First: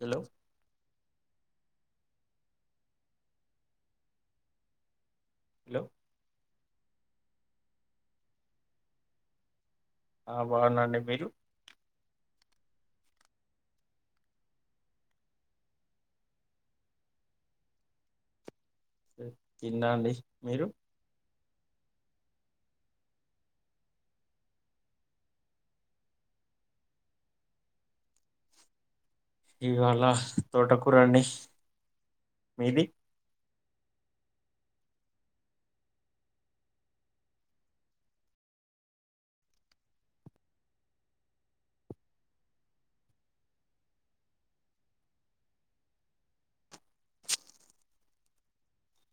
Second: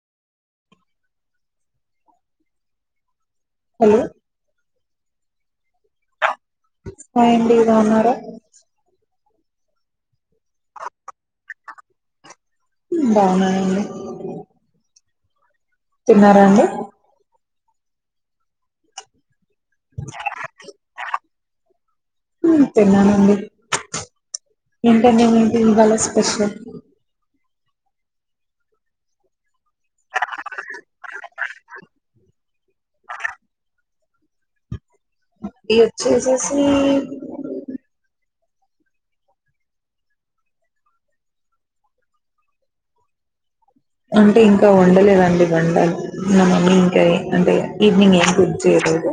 Hello hello hello [unintelligible] అన్నార ఆ బావునండి మీరు బాగున్నామండి తిన్నారా అండి తింనా అండి మీరు తిన్నానండి ఇంకా నేను ఏంటి ఇవళ స్పెషల్ ఇవాళ తోటకూరండి మీది [unintelligible] చేసేసి అంటే ఇంకా వండలేదండి వండాలి మా మమ్మీ ఇంకా అంటే ఈవినింగ్ ఏం కుక్ చేయలేదు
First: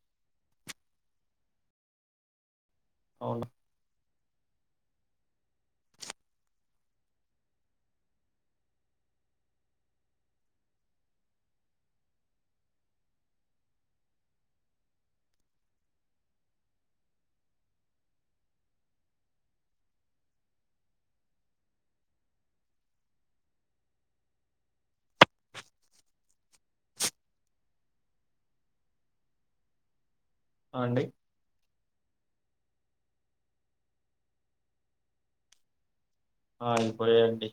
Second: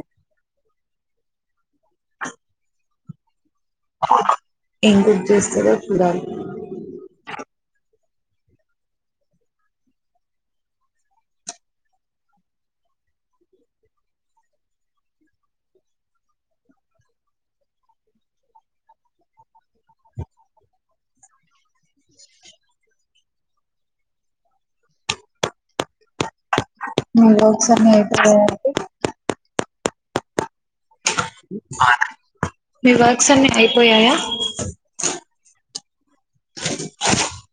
అవున ఏం కుక్ చేస్తదో చూడాలి మీ వర్క్స్ అన్ని అయిపోయయాండి అండి [unintelligible] మీ వర్క్స్ అన్ని ఐపోయాయా ఆ ఇప్పుడేంటి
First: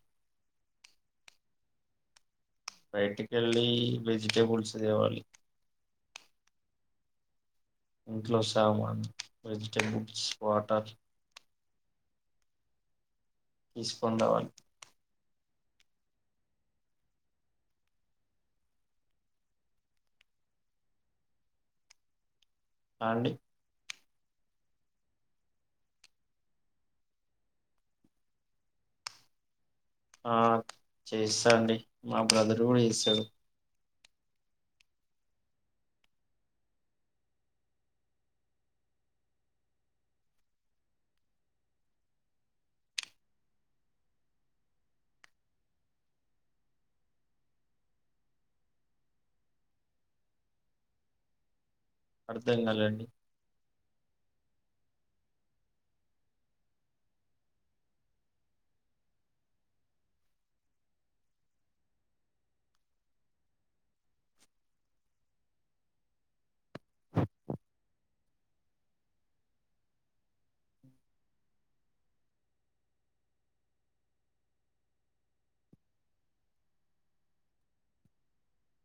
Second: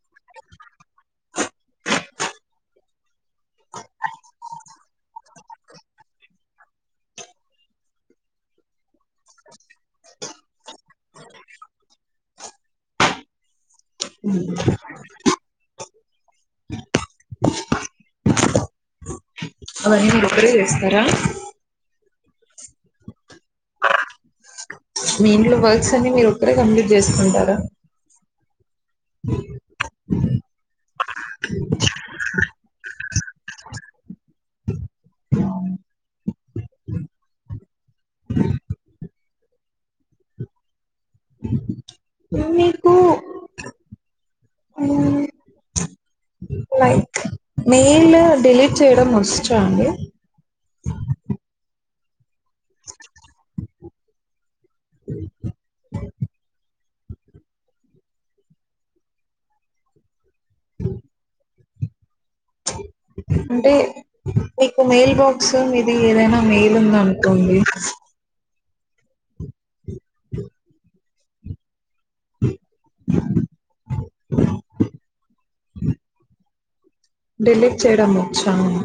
బయటికెళ్ళి వెజిటేబుల్స్ దేవాలి ఇంట్లో సామాన్ వెజిటబుల్స్ వాటర్ తీసుకొని రావాలి మ్మ్ అవన్నీ మీ మీ ఒక్కరే చేస్తారా అ అండి మీ ఇంట్లో వర్క్స్ అన్ని మీరు ఒక్కరే కంప్లీట్ చేసుకుంటారా ఆ చేస్తాండి మా బ్రదర్ కూడా చేస్తడు మీకు మ్మ్ లైక్ మెయిల్ డిలీట్ చేయడం వచ్చా అండి అర్థం కాలేఅండి అంటే మీకు మెయిల్ బాక్స్ మీది ఏదైనా మెయిల్ ఉందనుకోండి డెలిట్ చేయడం వచ్చా ఆన్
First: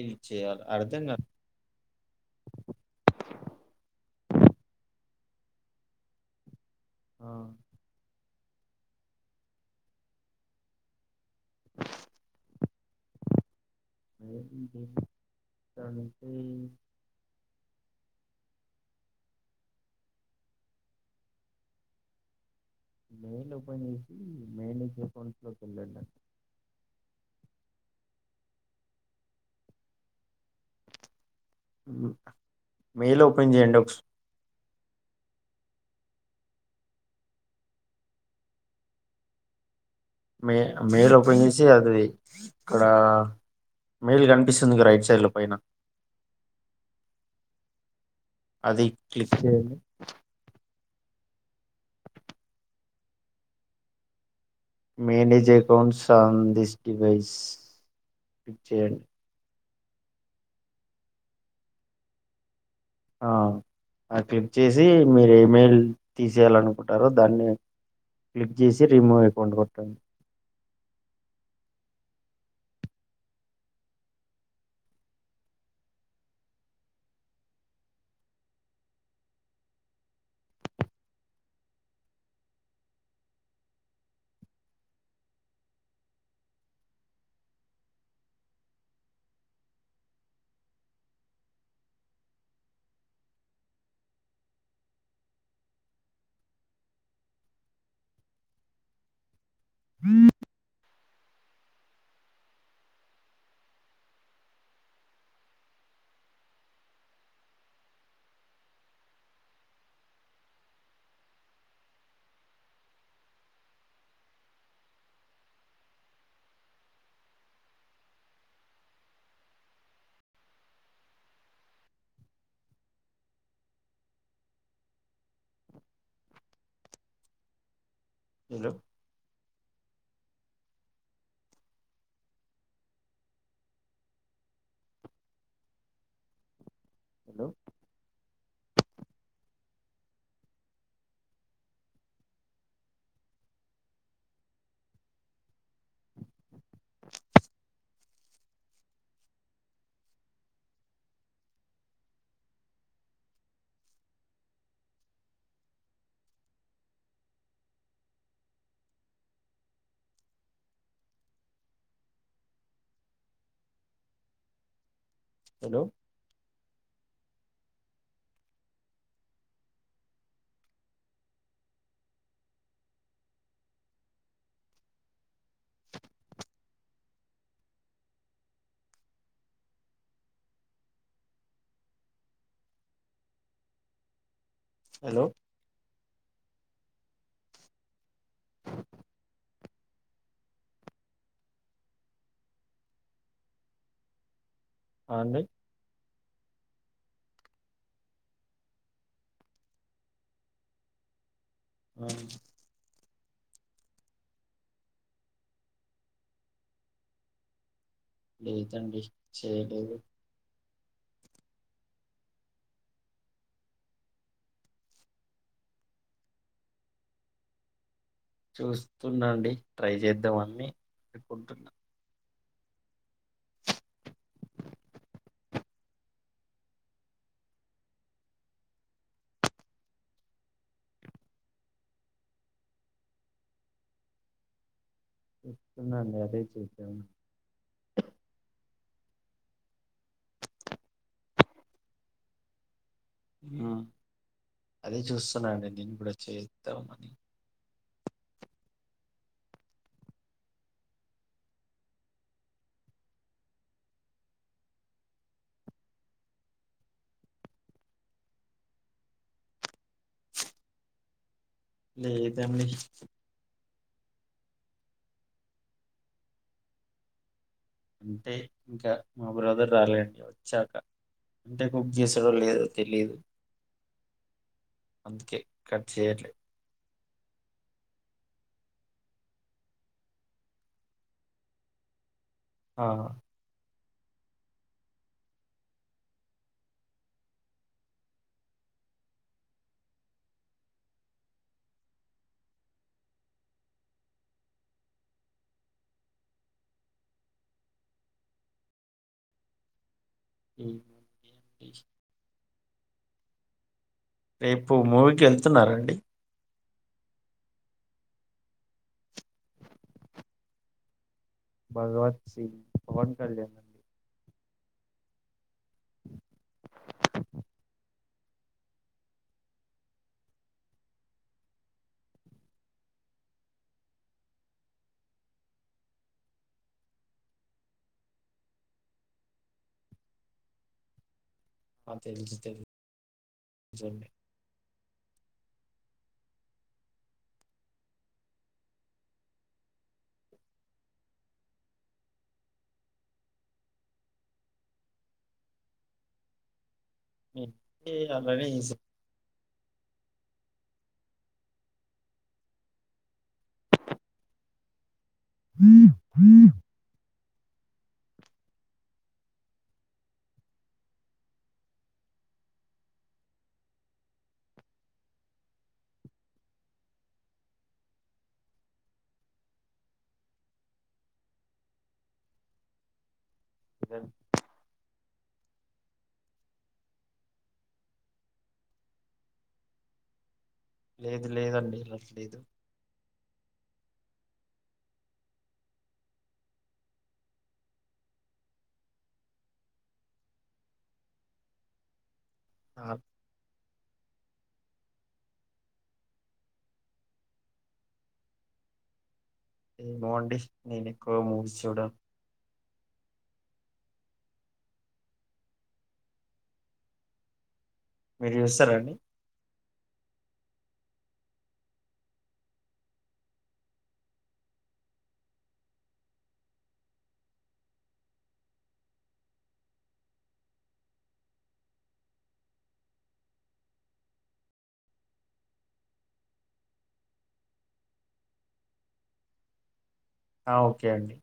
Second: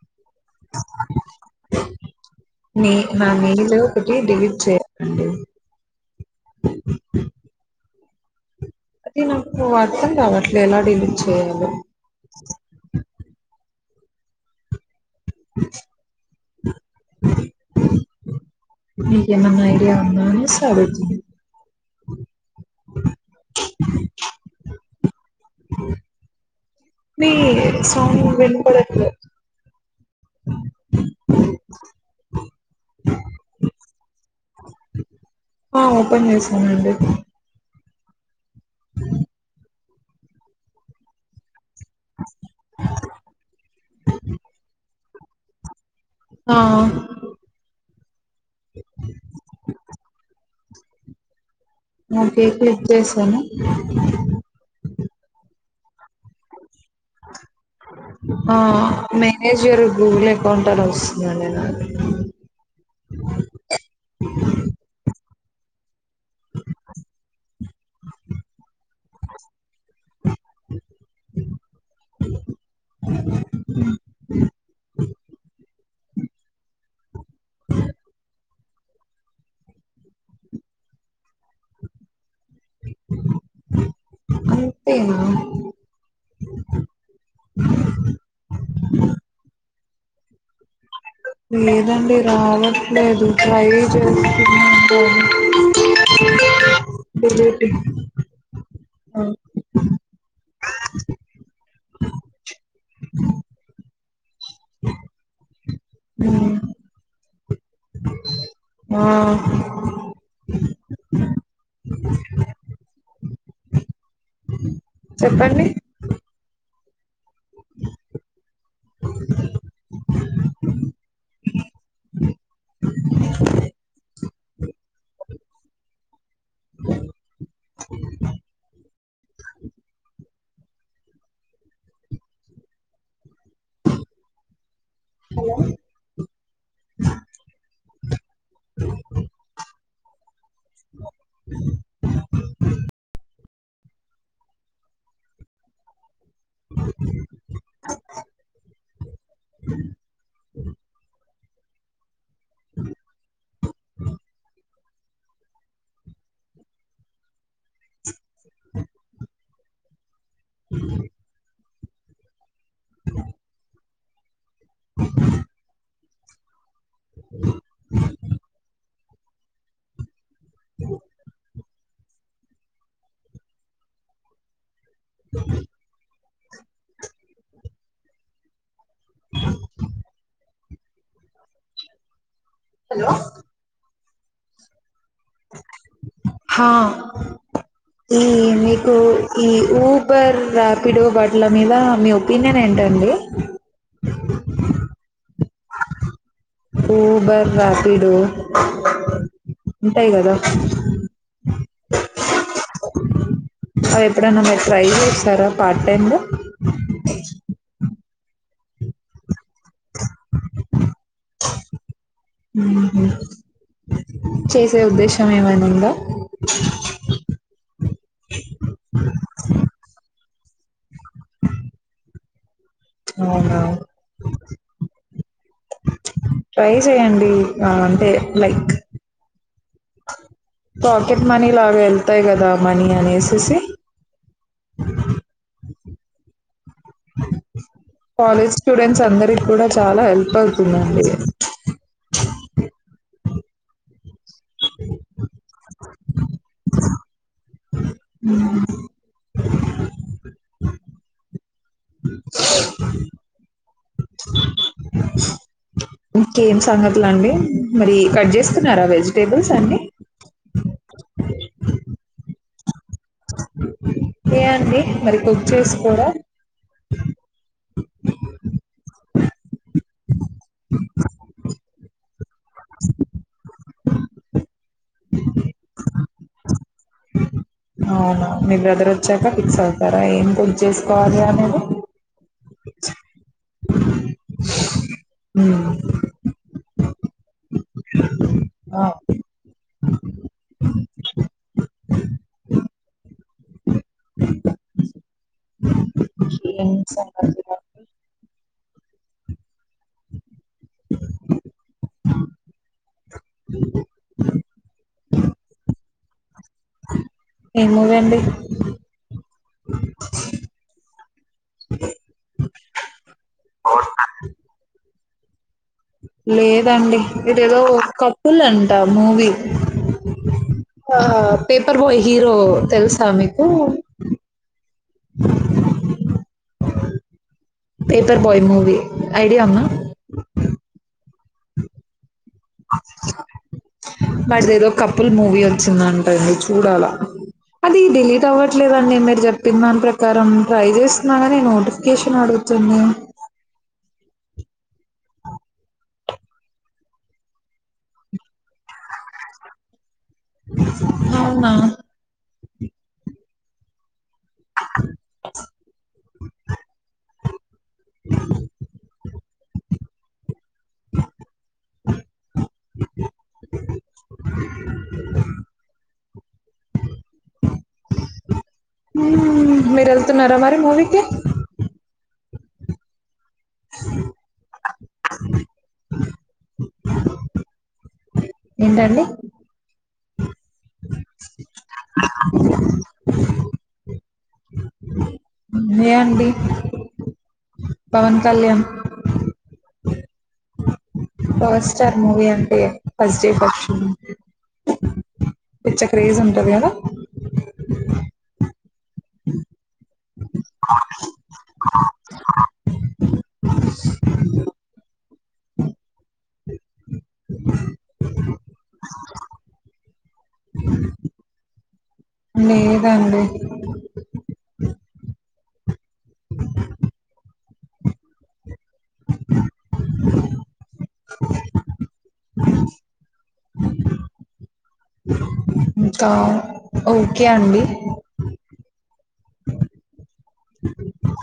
ఇది చేయాలి అర్థం కాలే నె నా మెయిలు ఒకటి డెలిట్ చేయాలి అండి ఆ అది నాకు అర్థం కావట్లే ఎలా డిలీట్ చేయాలి మెయిల్ డిలీట్ కానికి నీకేమన్నా ఐడియా ఉందా అనేషి అడుగుతుంది మెల్ ఓపెన్ చేసి మేల్ మీ సౌండు వినబడట్లే మెయిల్ ఓపెన్ చేయండి ఓక్స్ ఆ! ఓపెన్ చేసానండి మే మెయిల్ ఓపెన్ చేసి ఇచ్చేది ది ఇక్కడ మెయిల్ కనిపిస్తుంది రైట్ సైడ్ లో పైన ఆ అది క్లిక్ చేయండి ఓకే క్లిక్ చేసాను manage accounts on this device ఆ క్లిక్ చేయండి మేనేజ్ నేజ్ యువర్ గూగుల్ అకౌంట్ అని వస్తుందండి నాకు ఆ ఆ క్లిక్ చేసి మీరు మేల్ తీసేయాలనుకుంటారు దాన్ని క్లిక్ చేసి రిమూవ్ అకౌంట్ కొట్టండి [unintelligible] [unintelligible] అంతే నా లేదండి రావట్లేదు ట్రై చేస్తు [unintelligible] [unintelligible] ఆ చెప్పండి [unintelligible] హలో [unintelligible] హలో హలో [unintelligible] [unintelligible] [unintelligible] [unintelligible] [inaudible] [inaudible] అ [inaudible] అ [inaudible] హలో [inaudible] అ [inaudible] హలో హలో హ ఈ మీకు ఈ ఊబర్ ర్యాపిడో బట్ల మీద మీ ఒపీనియన్ ఏంటండి హా అండి ఊబర్ రాపిడో ఉంటాయి కదా ఆహ్ అవి ఎప్పుడన్నా మీరు ట్రై చేసారా పార్ట్ టైము లేదండి చేయలేదు చేసే ఉద్దేశం ఏమైనా ఉందా చూస్తున్నాండి ట్రై చేద్దాంన్ అని అనుకుంటున్న అవునా ట్రై చె్యడి అంటే లైక్ పాకెట్ మనీ లాగెళ్తాయి కదా మనీ అనేసేసి అదేద సన్నా అండి అదే చె అందరిక కూడా చాలా హెల్ప్ అవుతుందండి ఆ అదే చూస్తున్నానండి నేను కూడా చేద్దామని అ ఇంకేం సంగతులండి మరి కట్ జేస్తున్నారా వెజిటేబుల్స్ అన్నీ లేదండి ఏ అండి మరి కుక్ జేసుకోరా అంతే ఇంకా మా బ్రదర్ రాలేండి వచ్చాక అంటే కొ లేదు తెలియదు అందుకే కట్ చేయాలి అవునా మీ బ్రదర్ వచ్చాక ఫిక్స్ అవుతారా ఏం కుక్ జేసుకోవాలో అనేది ఆ ఉ ఏం సంగతులు అండి? ఈ అండి. రేపు మూవీకి యెళ్తున్నారండి ఏం మూవీ అండి భగవత్ సింగ్ పవన్ కళ్యాణ్ లేదండి ఇదేదో కపుల్ అంట మూవీ ఆ పేపర్ బాయ్ హీరో తెలుసా మీకు పేపర్ బాయ్ మూవి ఐడియా ఉందా ఆ! తెలుసు తెలుసండి. బట్ దేదో కపుల్ మూవీ వ వచ్చిందంటండి చూడాలా అది డిలీట్ అవ్వట్లేదండి మీరు జెప్పిన దాని ప్రకారం ట్రై చేస్తున్నాగాని నోటిఫికేషన్ అడుగుతుంది. అలానే చేసా అవునా మీరు వెళ్తున్నారా మరి మూవీకి చేసేదాన్ని. ఏంటండి లేదు లేదండి ఎళ్లట్లేదు ఏ అండి Pawan Kalyan power star movie అన్ ఫస్ట్ డే ఫస్ట్ షో పిచ్చ క్రేజ్ ఉంటది కదా ఏం బాగుంట నేను ఎక్కువ మూవీస్ చూడను మీరు చూస్తారండి లేదు అండి ఇంకా ఓకే అండి ఆ ఓకే అండి